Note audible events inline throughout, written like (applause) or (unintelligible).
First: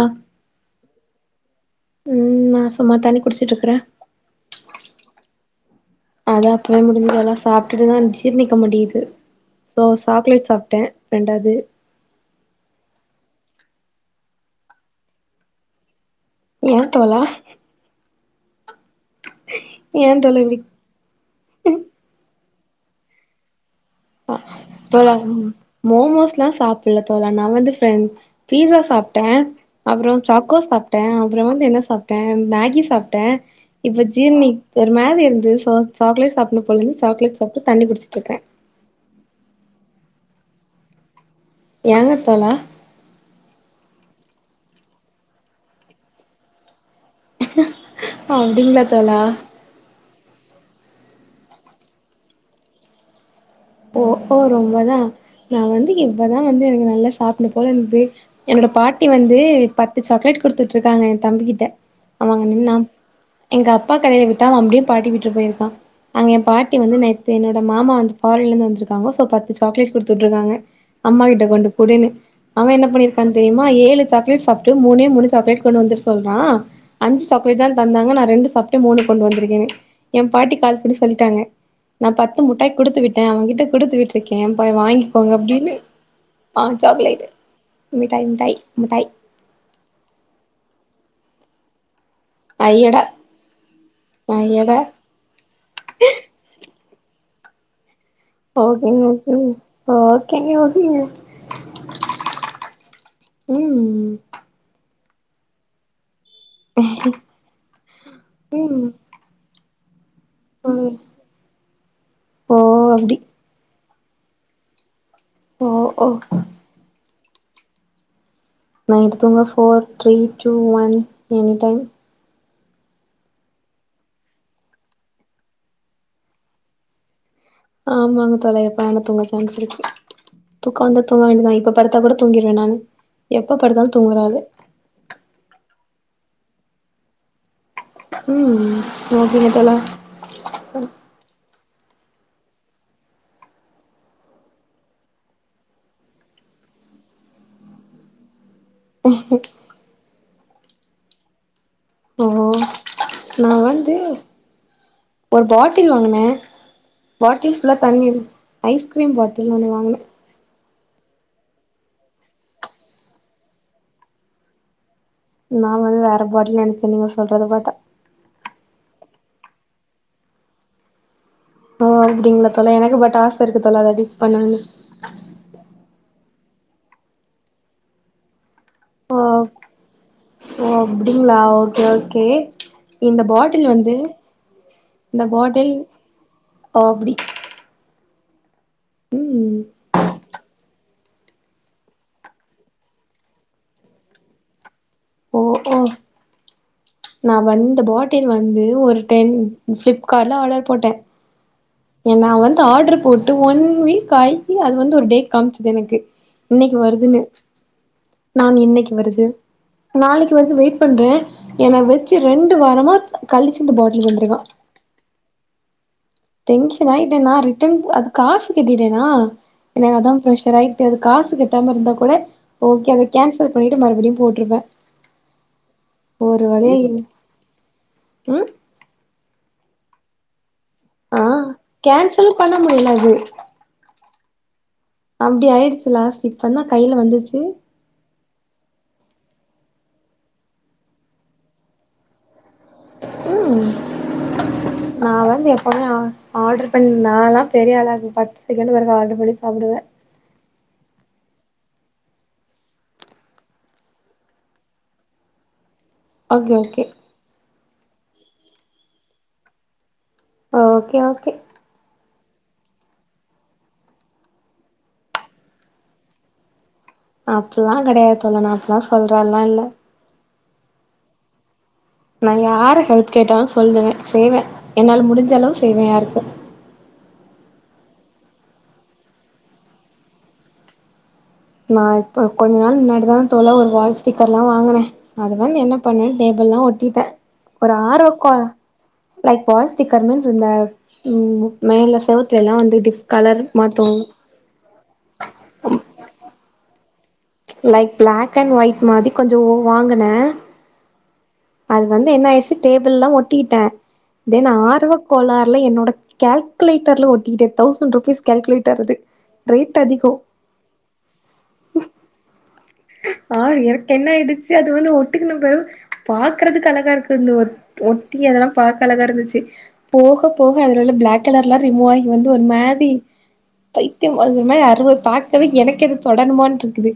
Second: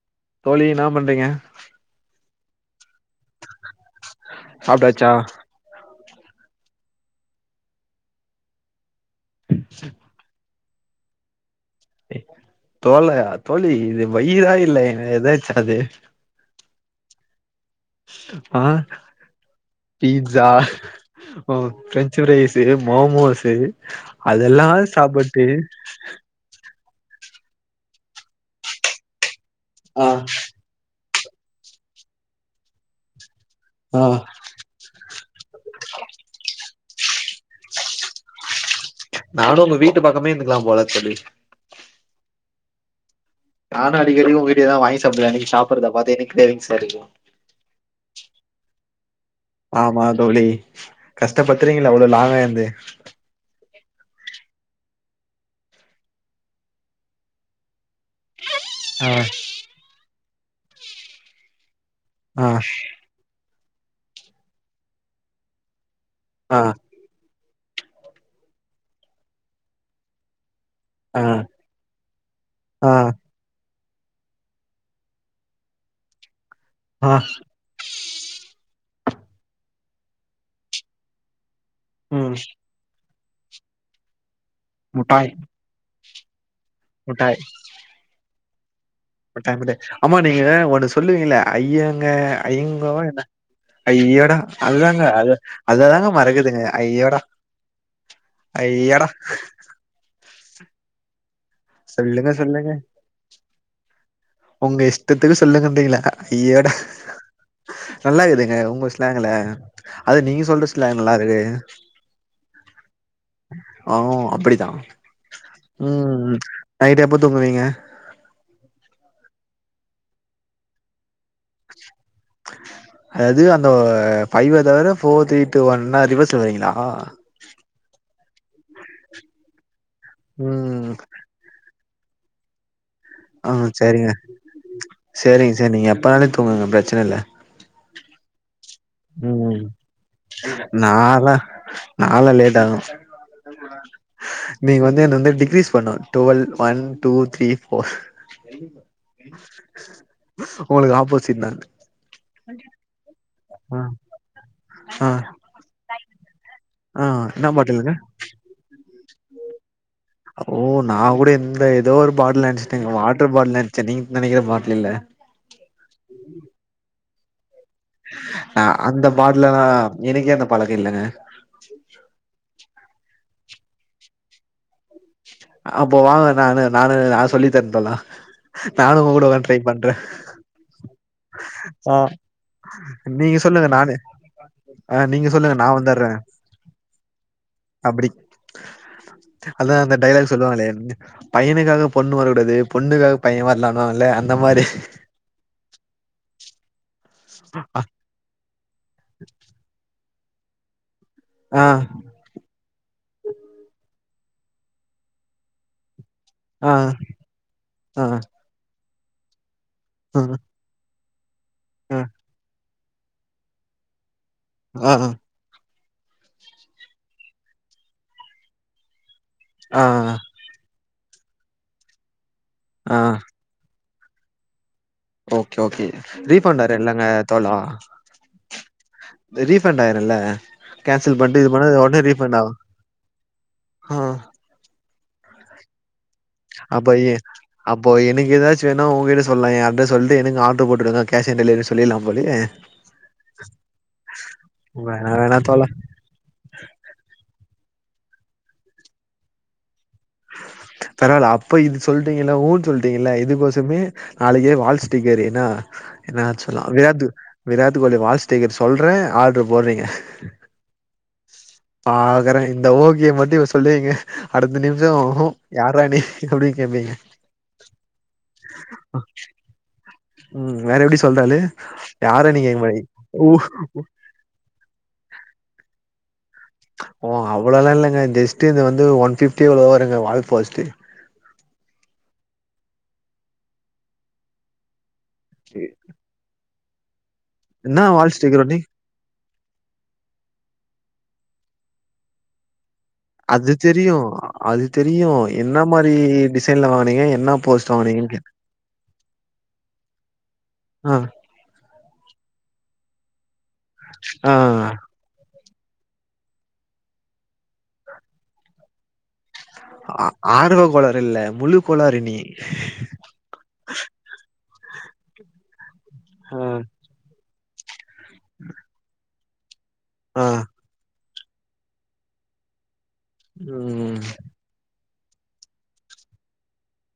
ஆ தோழி என்ன பண்றீங்க ம் நாசும்மா தண்ணி குடிச்சிட்டு இருக்குறே சாப்டாச்சா அது அப்பவே முடிஞ்சதெல்லா சாப்ட்டுட்டுதா ஜீர்ணிக்க முடியுது ஸோ சாக்லேட் சாப்ட்டே ரெண்டாது தோலையா தோழி இது வயிரா இல்ல ஏதாச்சாது ஏ தோழா ஆ ஏ தோழா பீட்சா இப்டி ஓ பிரெஞ்சு ஃரைசு மோமோசு அ அதெல்லா சாப்ட்டு நா அதெல்லா சாப்புல்ல தோழா நா வந்து பிரெஞ் பீசா சாப்ட்டே ஆ அப்பறோ சாக்கோ சாப் ட்டே அப்பறோ வந்து என்ன சாப்ட்டே மேகி சாப்ட்டே ஆ இப்ப ஜீர்ணிக் ஒரு மாரி இருந்துது சோ சாக்லேட் சாப்ண்ணும் போலருந்து சாக்லேட் சாப்ட்டு தண்ணி குடிச்சிட்டுருக்கே நானு உங்க வீட்டு பக்கமே இருந்துக்கலா போல தோழி ஏங்க தோழா நானு அடிக்கடிக்கி உங்கிட்டா எதா வாங்கி சாப்டுக்குவே நீங்க சாப்ட்றத பாத்து எனக்கு க்ரேவிங்ஸ்சா இருக்கு அப்டிங்களா தோழா ஆமா தோழி கஷ்டப்படுத்துறீங்களே அவ்ளோ லாங்கா இருந்து ஓ ஓ ரொம்பதா நா வந்து இப்பதா வந்து எனக்கு நல்லா சாப்ணு போல இருந்தது என்னோட பாட்டி ஆ வந்து பத்து சாக்லேட் குடுத்து வுட்ருக்காங்க ஏ தம்பிகிட்ட அவ அங்க ஆ நின்னா எங்க அப்பா கடைல விட்டா அவே அப்டியே பாட்டி விட்டுக்கு போயிருப்பா அங்க ஏ ஆ பாட்டி வந்து நேத்து என்னோட மாமா வந்து ஃபாரின்ல இருந்து வந்துருக்காங்க சோ பத்து சாக்லேட் குடுத்து வுட்ருக்காங்க ஆ அம்மா கிட்ட கொண்டு போடின்னு அவே என்ன ஆ பண்ணிருக்கான்னு தெரியுமா ஏழு சாக்லேட் சாப்ட்டு மூணே மூணு சாக்லேட் கொண்டு வந்துட்டு சொல்றா ஆ அஞ்சி சாக்லேட் தா தந்தாங்க நா ரெண்டு சாப்ட்டே மூணு கொண்டு வந்திருக்கேனு ஏ பாட்டி கால் பண்ணி சொல்லிட்டாங்க நா ம் பத்து முட்டாய் குடுத்து விட்டே அவேகிட்ட குடுத்து விட்ருக்கே போய் முட்டாய் வாங்கிக்கோங்க அப்டின்னு ஆ சாக்லேட் முட்டாய் மிட்டாய் மிட்டாய் மிட்டாய் மிட்டாய் மிட்டாய் ஆமா நீங்க ஒன்னு சொல்லுவீங்ளே ஐயேங்க ஐங்கோவா ஐயடா! என்ன ஐயோடா ஐயடா! அதுதாங்க அது அததாங்க மறக்குதுங்க ஐயோடா ஓகேங்க ஐயோடா ஓகேங்க ஓகேங்க ஓகேங்க சொல்லுங்க சொல்லுங்க ம் ஒங்க இஷ்டத்துக்கு சொல்லுங்க அப்டீங்ளா ஐயோடா நல்லாகுதுங்க உங்க ம். ஸ்லாங்ல அது நீங்க சொல்ற ம். ஸ்லாங் நல்லாருக்கு ஓ அப்டி. ஆ அப்டிதா ஓ ஓ. ம் நைட்டு எப்ப தூங்குவீங்க நைட்டு தூங்க four three two one any time அதாது அந்த ஃபைவ தவற ஃபோர் த்ரீ டு ஒன்ன்னா ரிவர்ஸ் வரீங்ளா ஆமாங்க தோழரே எப்ப வேணா தூங்க சான்ஸ் இருக்கு தூக்கோ ம் வந்தா தூங்க வேண்டிதா இப்ப படுத் தா கூட தூங்கீர்வே நானு ஆ எப்ப படுத்தாலும் சரிங்க தூங்குற ஆளு. சரிங்க சரிங்க நீங்க எப்ப வேணா தூங்குங்க பிரச்சன இல்ல ம் ஓகேங்க ம் தோழா. நாலா நாலா லேட் ஆகு நீங்க வந்து என்ன வந்து டிக்ரீஸ் பண்ணனு twelve one two three four ஒங்களுக்கு ஆப்போசிட் நா ஓ நா வந்து ஆ ஒரு பாட்டில் வாங்குனே ஆ என்ன பாட்டில் ஃபுல்லா பாட்டிலுங்க தண்ணி இருக் ஐஸ்கிரீம் பாட்டில்ன்னு ஒன்னு வாங்குனே ஓ நா கூட இந்த ஏதோ ஒரு பாட்டல் நெனச்சுட்டேங்க வாட்டர் பாட்டல் நெனச்சே நீங்க நெனைக்கிற பாட்டல் இல்ல நா வந்து வேற பாட்டல் நெனைச்ச நீங்க சொல்றது பாத்தா ஆ அந்த பாட்லல்லா எனக்கே அந்த பழக்கொ இல்லங்க ஓ அப்டிங்ளா தோழர் எனக்கு பட் ஆச இருக்கு தோழர் அப்டி பன்லானு அப்போ வாங்கள நானு நானு நா சொல்லி தரட்டெல்லா நானு ஒ ஓ கூட வேணா ட்ரை பண்ற ஓ அப்டிங்ளா ஓகே ஓகே இந்த நீங்க சொல்லுங்க பாட்டில் நானு வந்து ஆ இந்த நீங்க சொல்லுங்க நா பாட்டில் வந்துட்றே ஓ அப்டி அப்டி ம் அதா அந்த டைலாக்ஸ் பையனுக்காக பொண்ணு வரக்கூடாது பொண்ணுக்காக பைய வரலான்னுவால்ல அந்த மாரி ஓ ஓ நா வந்து பாட் டில் வந்து ஒரு டென் ஃபிளிப்கார்ட்ல ஆடர் போட்ட ஆ ஏ நா வந்து ஆட்ரு போட்டு ஒன் வீக் ஆயி அது வந்து ஒரு டேட் காமிச்சுது எனக்கு ஆ இன்னிக்கி வருதுன்னு ஆ நா இன்னிக்கி வருது ஆ நாளைக்கி வருது வெய்ட் பண்ற எனன வச்சு ரெண்டு வாரமா கழிச்சி இந்த பாட்டில் தந்ருக்கா ஆஹ டென்ஷனாயிட்ட நா ரிட்டன் அது காசு கட்டிட்டேனா எனக்கு அதா ஆ பிரெஷர் ஆயி ட்டு காசு கட்டாம இருந்தா கூட ஓகே ஆ அத கேன்சல் பண்ணிட்டு மறுபடியு போட்ருப்ப ஓகே ஓகே ரீபண்ட் வரு இல்லங்க தோழா ம் அது ரீஃபண்ட் ஆயிருல்ல கேன்சல் ஆ பண்ட்டு இது பண்ணா ஒடனே கேன்சலு ரீஃபண்ட் ஆவு பண்ண முடியல அது ஆ அப்டி ஆய்டுச்சு லாஸ் அப்பயே அப்போ எனக்கு எதாச்சு வேணா ஒங்கிட்ட சொல்லா எ அட்ரஸ் சொல்ட்டு எனக்கு ஆட்ரு போட்டுருங்க கேஷ் ஆன் டெலிவரி சொல்லிட்லா போலியே ம் வேணா தோழா ஆர்டரு பண்ணி மேலா பெரிய ஆளா பத்து செகண்டு் வரைக்கு ஆர்டரு பண்ணி சாப்டுவ பரவால்ல அப்ப இது சொல்லிட்டீங்ல்ல ஊன்னு சொல்லிட்டீங்கல்ல இதுக்கோசரமே நாளைக்கு வால் ஸ்டிக்கரு ஏனா என்ன ஓகே சொல்லா okay Virat Virat Kohli wall sticker சொல்ற ஆர்ட்ரு போட்றீங்க ஓகே ஓகே ஆகற இந்த ஓகிய மட்டு இப்ப சொல்லீங்க அடுத்த நிமிஷோ யார்ர நீ அப்டி கேப்பீங்க அப்பில்லா கெடையாது தோழா நா அப்ல்லா சொல்ற ஆள்லா இல்ல ம் வேற எப்டி சொல்ற ஆளு நா யாரு ஹெல்ப் கேட்டாலு சொல்லுவ செய்வ என்னால முடிஞ்ச அளவு செய்வ யாருக்கு ஓ அவ்ளவு இல்லங்க ஜஸ்ட் இந்த வந்து ஒன் ஃபிஃப்டி எவ்ளோ வருங்க வால் போஸ்ட்டு நா இப்ப கொஞ்ச நாள் முன்னாடி தா தோழா ஒரு வால் ஸ்டிக்கர் எல்லா வாங்குன அது வந்து என்ன பண்ண டேபிள்லா ஒட்டிட்ட ஒரு என்னா வால் ஆர்வகோ ஸ்டிக்கர் ஒட்டி லைக் பால் ஸ்டிக்கர் மீன்ஸ் இந்த மேல செவத்துல எல்லா டிஃப் வந்து கலர் அது தெரியு மாத்துவோ அது தெரியு என்ன மாரி டிசைன்ல வாங்கனீங்க என்ன போஸ்ட் லைக் வாங்குனீங்கன்னு கேட் பிளாக் அண்ட் ஒயிட் மாதி கொஞ்சோ வாங்கன ஆ அது வந்து என்ன ஆய்ச்சு டேபிள் எல்லா ஒட்டிட்ட ஆ தென் ஆர்வ கோளாற்ல என்னோட கால்குலேட்டர்ல ஒட்டிட்டே தௌசண்ட் ருபீஸ் கால்குலேட்டர் அது ரேட் அதிகோ ஆர்வ கோளாறு இல்ல முழு கோளாறு நீ ஆ எனக் ஆய்டுச்சு அது வந்து ஒட்டுக்கு நம்மற ஆ பாக்குறதுக்கு அழகா இருக்கு இருந்து ஒ ஒட்டி அதெல்லாம் பாரக்க அழகா இருந்துச்சு ஆ போக போக அதில் உள்ள பிளாக் கலர் எல்லாம் ரிமூவ் ஆகி வந்து ஒரு மாதிரி ம் பைத்தியம் ஒரு மாதிரி அறுபது பேக் எனக்கு இது தொடணுமான்ட்டு இருக்குது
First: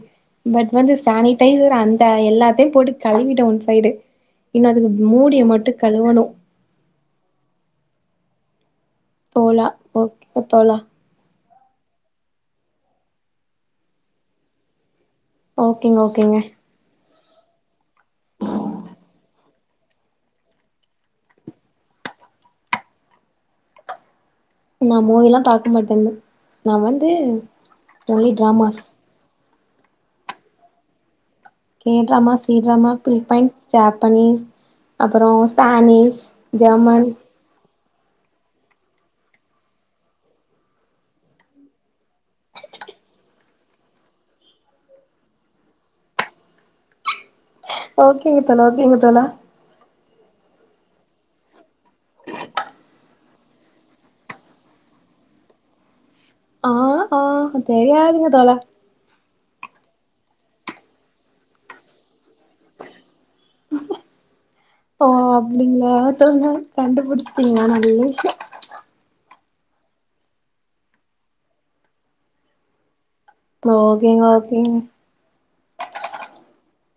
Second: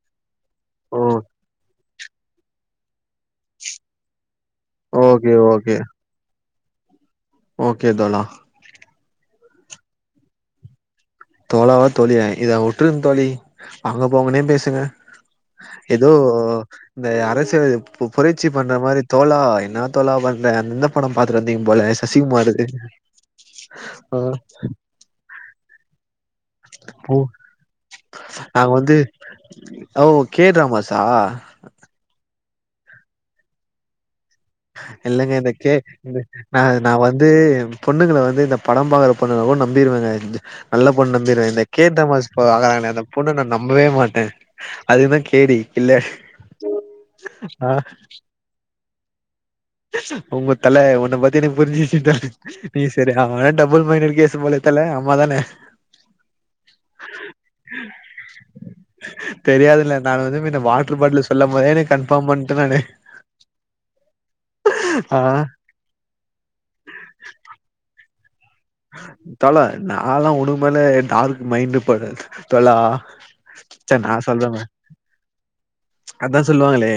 பட் வந்து ஓ சானிடைசர் அந்த எல்லாத்தையும் போட்டு கழுவிட்டே ஒன் சைடு இன்னும் அதுக்கு ஓகே மூடிய மட்டு கழுவணும் ஒகே‌ தோழா தோழா ஓகே தோழா தோழாவா தோழிய இதா உறட்ருங்க தோழி வாங்க போங்கனே பேசுங்க ஓகேங்க ஏதோ ஓகேங்க இந்த அரசியல்வாதி புரட்சி பண்ற மாதிரி தோழா என்ன தோழா பண்ற அந்த படம் பாத்து வந்தீங்க போல சசிகுமார் (inaudible) ஆ நான் மோவல்லாம் பாக்க மாட்டே நான் வந்து ஓ ஓன்லி நாங்க டிராம வந்து ஓ கே ட்ராமாசா K drama C drama Philippines Japanese அப்புறோ இல்ங்க இந்த கே இந்த ஸ்பானிஷ் ந நான் ஜெர்மன் வந்து பொண்ணுங்களை வந்து இந்த படம் பாக்ற பொண்ணுங்கள கூட நம்பிருவேங்க நல்ல பொண்ணு நம்பிடுவேன் இந்த கே ட்ராமாஸ் பாக்கறாங்களே அந்த பொண்ணை நான் நம்பவே மாட்டேன் அதுத கேடி இல்ல ஆ ஓகேங்க தோழா ஓகேங்க‌ தோழா உங்க தல உன்னை பத்தி எனக்கு புரிஞ்சுச்சுருச்சு தல நீ சரியான டபுல் மைன்டடு கேஸ் போல தல ஆமா தான ஆ ஆ தெரியதுங்க தோழா தெரியாதுல நா வந்து வாட்டர் பாட்டில் சொல்லும் போதே நா கன்ஃபார்ம் பண்ணட்டேன் நானு ஓ ஆ அப்படிங்களா தோழா கண்டுபிடிச்சீங்களா நல்ல தோழா நாளாக உனக்கு மேல டார்க் மைண்ட் போடு தொழா ச்ச நா ஓகேங்க சொல் ஓகேங்க அதான் சொல்லுவாங்களே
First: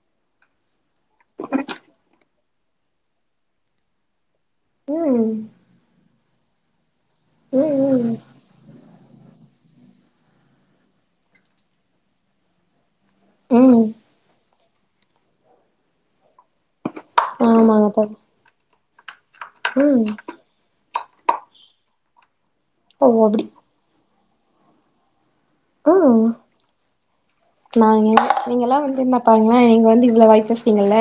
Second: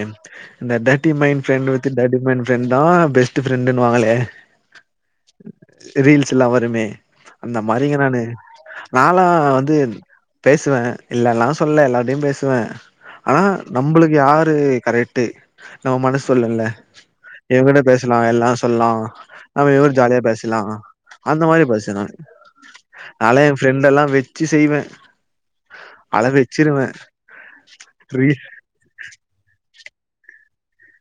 இந்த டர்ரனட்டி மைன்ட் ஃபிரண்ட மை ஃப்ரெண்ட தான் பெஸ்ட் ஃரெண்டுன்னுவாங்களே ம் ரீல்ஸ்ல்லாம் வருமே அந்த ம் மாறிங்க ம் நானு நானாம் வந்து பேசுவேன் இல்லல்லாம் சொல்ல எல்லார்டையும் பேசுவேன் ஆனா ம் நம்மளுக்கு யாரு கரெக்ட் நம்ம மனசு சொல்லுல இவன்கிட்ட ஆமாங்க தோழா பேசலாம் எல்லா‌ சொல்லலாம் நம்ம இவரும் ம் ஜாலியா பேசலாம் அந்த மாதிரி பேசுவே‌‌ நானு ஓ நால அப்டி ஃப்ரெண்டெல்லாம் வெச்சிசெய்வே அழ ம் வச்சிருவேன் நாங்க நீங்கல்லாம் வந்து என்ன பாருங்களா நீங்க வந்து இவ்ளோ வாய் பேசறீங்கல்ல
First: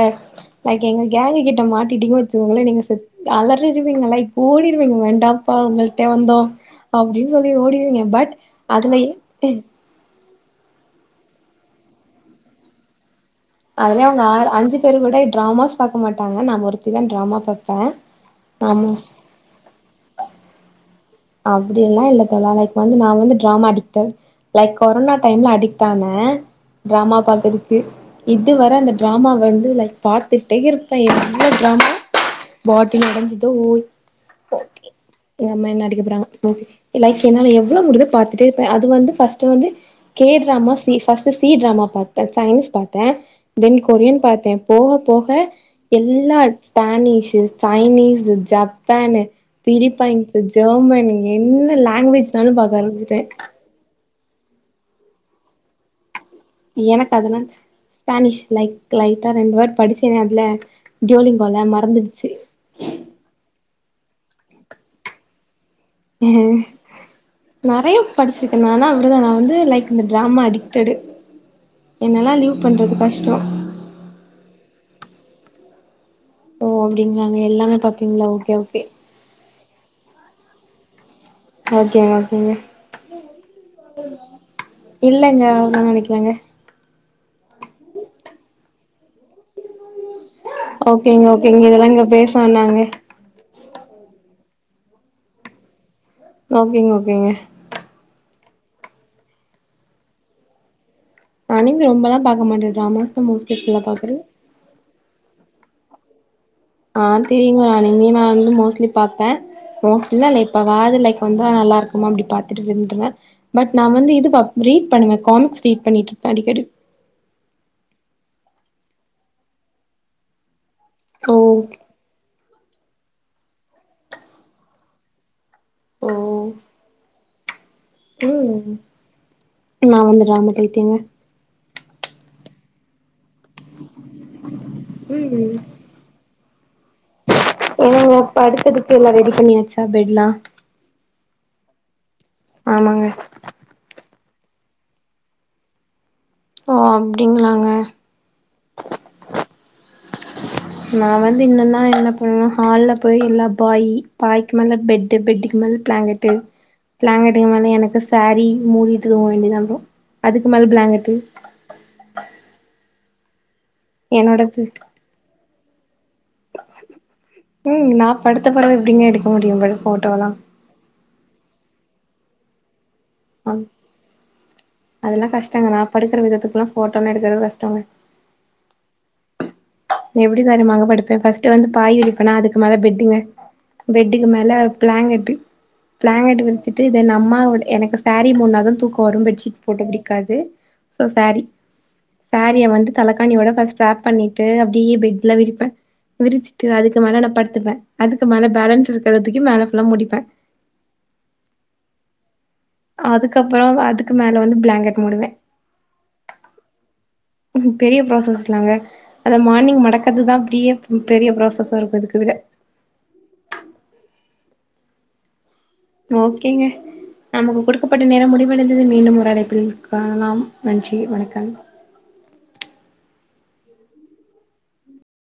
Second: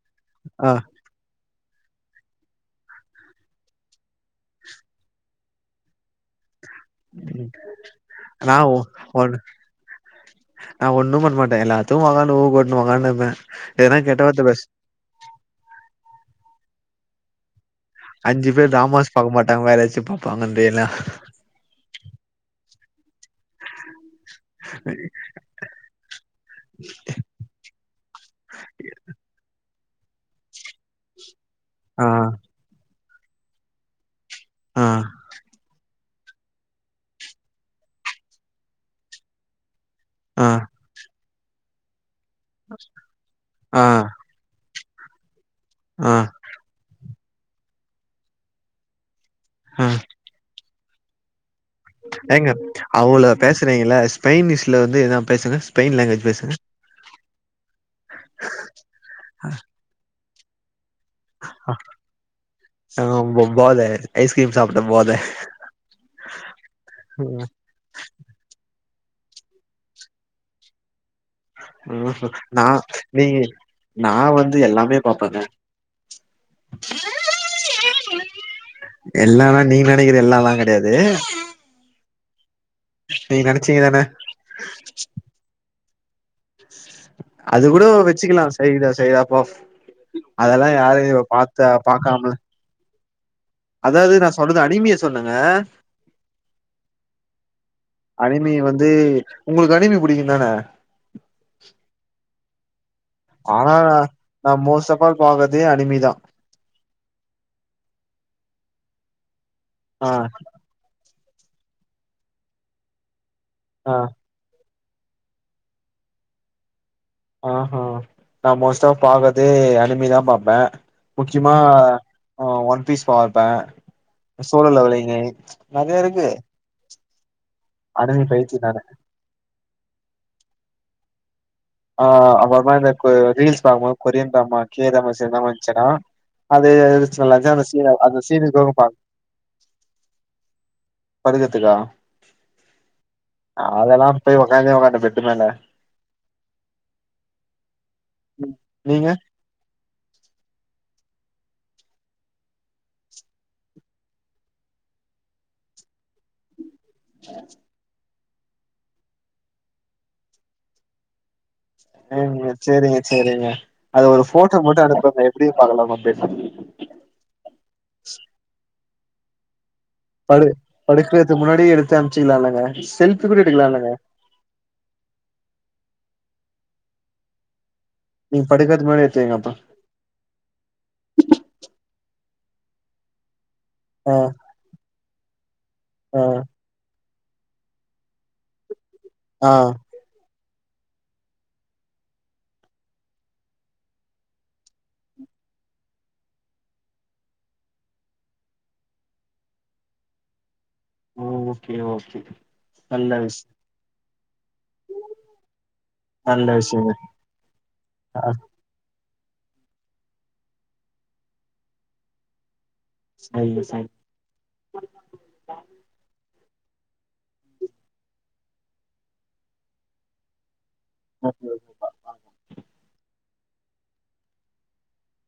ஆ லைக் எங்க கேங்கு கிட்ட மாட்ட்டீங்க வச்சுக்கோங்களே நீங்க அலறிடுவீங்க லைக் ஓடிருவீங்க வேண்டாம்ப உங்கள்டே வந்தோம் அப்படின்னு சொல்லி ஓடிவீங்க பட் அதுல நான் ஒண்ணும் பண்ணமாட்டேன் எல்லாத்தும் ஒக்கானு ம் கோட்னு ஒக்கானப்பேன் அதுவே அவங்க ஆ அஞ்சு பேர் கூட டிராமஸ் பாக்க மாட்டாங்க ந ஒருத்தி தான் டிராமா பா அஞ்சு பேர் ட்ராமாஸ் பாக்க மாட்டாங்க வேற எதாச்சும் பாப்பாங்கன்றீயலா அப்படில்லாம் இல்ல தோழா லைக் வந்து நா வந்து டிராமா அடிக்ட் லைக் கொரோனா டைம்ல அடிக்டானே டிராமா பாக்கறதுக்கு இதுவர அந்த டிராம வந்து லைக் பார்த்துட்டே இரு இப்ப எவளோ டிராமா ஆ பாட்டி நடந்துதோ ஓய் ஆ போடி ஓ மே நடிக் லைக் என்னால எவ்வளவு முடி பார்த்தட்டே இருப்பா அது வந்து ஃபஸ்ட் வந்து கே ஆ ட்ராமாஸ் ஃபர்ஸ்ட் சி டிராமா பார்த்தே சயின்ஸ் பார்த்தே தென் ஆ கொரியன் பார்த்தே போக போக ஆ எல்லா ஸ்பானிஷு சைனீஸ் ஜப்பானு ஆ பிலிப்பைன்ஸ் ஜெர்மனி என்ன லாங்குவேஜ்னாலு பாக்க ஆரம்மூச்சிட்ட பாக்குறீங்களா ஸ்பயனிஷல வந்து எதா பேசுங்க ஸ்பயின் லாங்குவேஜ் பேசுங்க எனக்கு அதெல்லா ஸ்பானிஷ் லைக் லைட் டா ரெண்டு வேர்ட் படிச்சேநெ அதுல ஜோலிங்கோல மறந்துடுச்சு ஆ போத ஐஸ் கிரீம் சாப்ட்ட போத ஹம் நிறைய படிச்சிருக்கே ஆனா அப்படிதா நா வந்து லைக் இந்த டிராம அடிக்ட்டடு நா நீ கஷ்டோ நா வந்து எல்லாமே பாப்பங்க ஓ அப்படிங்காங்க எல்லாமே பாப்பீங்களா ஓகே ஓகே எல்லாம் நீ நினைக்கர எல்லால கிடையாது ஓகே ஓகேங்க நெனச்சீங்க தான இல்லங்க ஒன்னு நினைக்கலாங்க அது கூட வச்சுக்கலா சைடு சைடப்பா அதெல்லா யாரையு இ பார்த்த பாக்காம ஆனாங்க அதாவது நா சொன்னது அனிமியா சொன்னங்க ஓகேங்க ஓகேங்க அனிமி வந்து உங்களுக்கு அனிமி பிடிக்கும் தான அனிமி ரொம்பல்லா பாக்க மாட்டே டிராமாஸ் தா மோஸ்ட்லி ஆனா ஃபுல்லா பாக்குறது நா மோஸ்ட் ஆஃப் ஆல் பா்கறதே அனிமிதா ஆ தெரியுங்க அனிமிய நா வந்து மோஸ்லி பாப்பே ஆ மோஸ்ட்லினா வேற லைக் வந்து நல்லா இருக்குமா அப்ப பாத்துட்டு இருந்து பட் நா ஆ வந்து இது பா ரீட் பண்ணுவ காமிக்ஸ் ரீட் பண்ணிட்டு இருப அடிக்கடி ஆ அ நா மோஸ்டா பாக்குறதே அனிமிதா பாப்பே ஓ முக்கியமா ஒன் பீஸ் பாப்ப சோழலலவலிங்கே நிறைய ஓ இருக்கு அனிமி பைத்திய ம் நானு நா வந்து டிராமா பைத்தியங்க ஆ அப்புறம இந்த ரீல்ஸ் பாக்கும்போது கொரியன் ட்ராமாஸ் கே ட்ராமாஸ் எதனா ம் வந்துச்சன்னா அது அது வச்ச நா அஞ்ச கிளாஸ் ஏன்னங்க படுக்கதுக்கு எல்லா ரெடி பண்ணியாச்சா பெட் எல்லா படுக்கதுகா ஆமாங்க அதெல்லா போயி உக்காந்தே உக்காண்ட பெட்டு மேல ஓ ஆப்டிங்கலாங்க ம் நீங்க நா வந்து இன்னென்னா என்ன பண்ணணுவ ஹால்ல போய் எல்லா பாய் பாய்க்க மேலே பெட்டு பெட்டுக்கு மேல பிளாங்கட் டு பிளாங்கட்டுக்கு மேல எனக்கு சரி மூடிட்டு தூங்க வேண்டியது தா அப்புறம் அதுக்கு மேல பிளாங்கட்டு சேரிங்க செரிங்க செரிங்க அது ஒரு என்னோட ஃபோட்டோ மட்டு அனுப்புங்க எப்டியு பாக்கலமா (unintelligible) ம் நா படுத்த பொடவ எப்டிங்க எடுக்க முடியுங்கள் படு படுக்கற்துக்கு முன்னாடி எடுத்து அம்ச்சிக்கலா இல்லங்க செல்ஃபி கூட எடுக்கலா இல்லங்க அதெல்லா கஷ்டங்கறா படுக்கற விதத்துக்லா ஃபோட்டோல்லா எடுக்கறது கஷ்டோங்க நீங் படுக்கற்து முன்னாடி எடுத்து வைங்க அப்ப எப்டி வேணு மாங்க படுப்ப ஃபஸ்ட்டு வந்து பாய் இருக்குனா அதுக்கு மேல பெட்டுங்க ஆ பெட்டுக்கு மேல பிளாங்கட்டு பிளாங்கட் ஆ விரிச்சி ட்டு இது நம்ம எனக்கு சேரீ மூட்னா தா தூக்க வரு ஆ பெட்ஷீட் போட்டு புடிக்காது சோ சேரீ சேரீய வந்து தலகாணி ஒட ஃபஸ்ட் ராப் பண்ணிட்டு அப் டியே பெட்ல விரிப்ப விரிச்சிட்டு அதுக்கு மேல நா படுத்துப்பே அதுக்கு மேல பேலன்ஸ் இருக்கறதுக்கு மேல ஃபுல்லா முடிப்பே ஓகே ஓகே நல்ல விஷ் அதுக்கப்புறோ அதுக்கு மேல வந்து பிளாங்கட் முடுவே நல்ல விஷ்யங்க ம் பெரிய ப்ராசஸ்ல்லங்க அத மார்னிங் மடக்கற்து தா பெரிய பெரிய ப்ராசஸா இருக்கு அதுக்கு விட ஐ உசைன் ஓகேங்க நமக்கு குடுக்கப்பட்ட நேரம் முடிவடைந்தது மீண்டும் ஒரு அழைப்பில் காணலாம் நன்றி ஓகே வணக்கம் ஓகேப்பா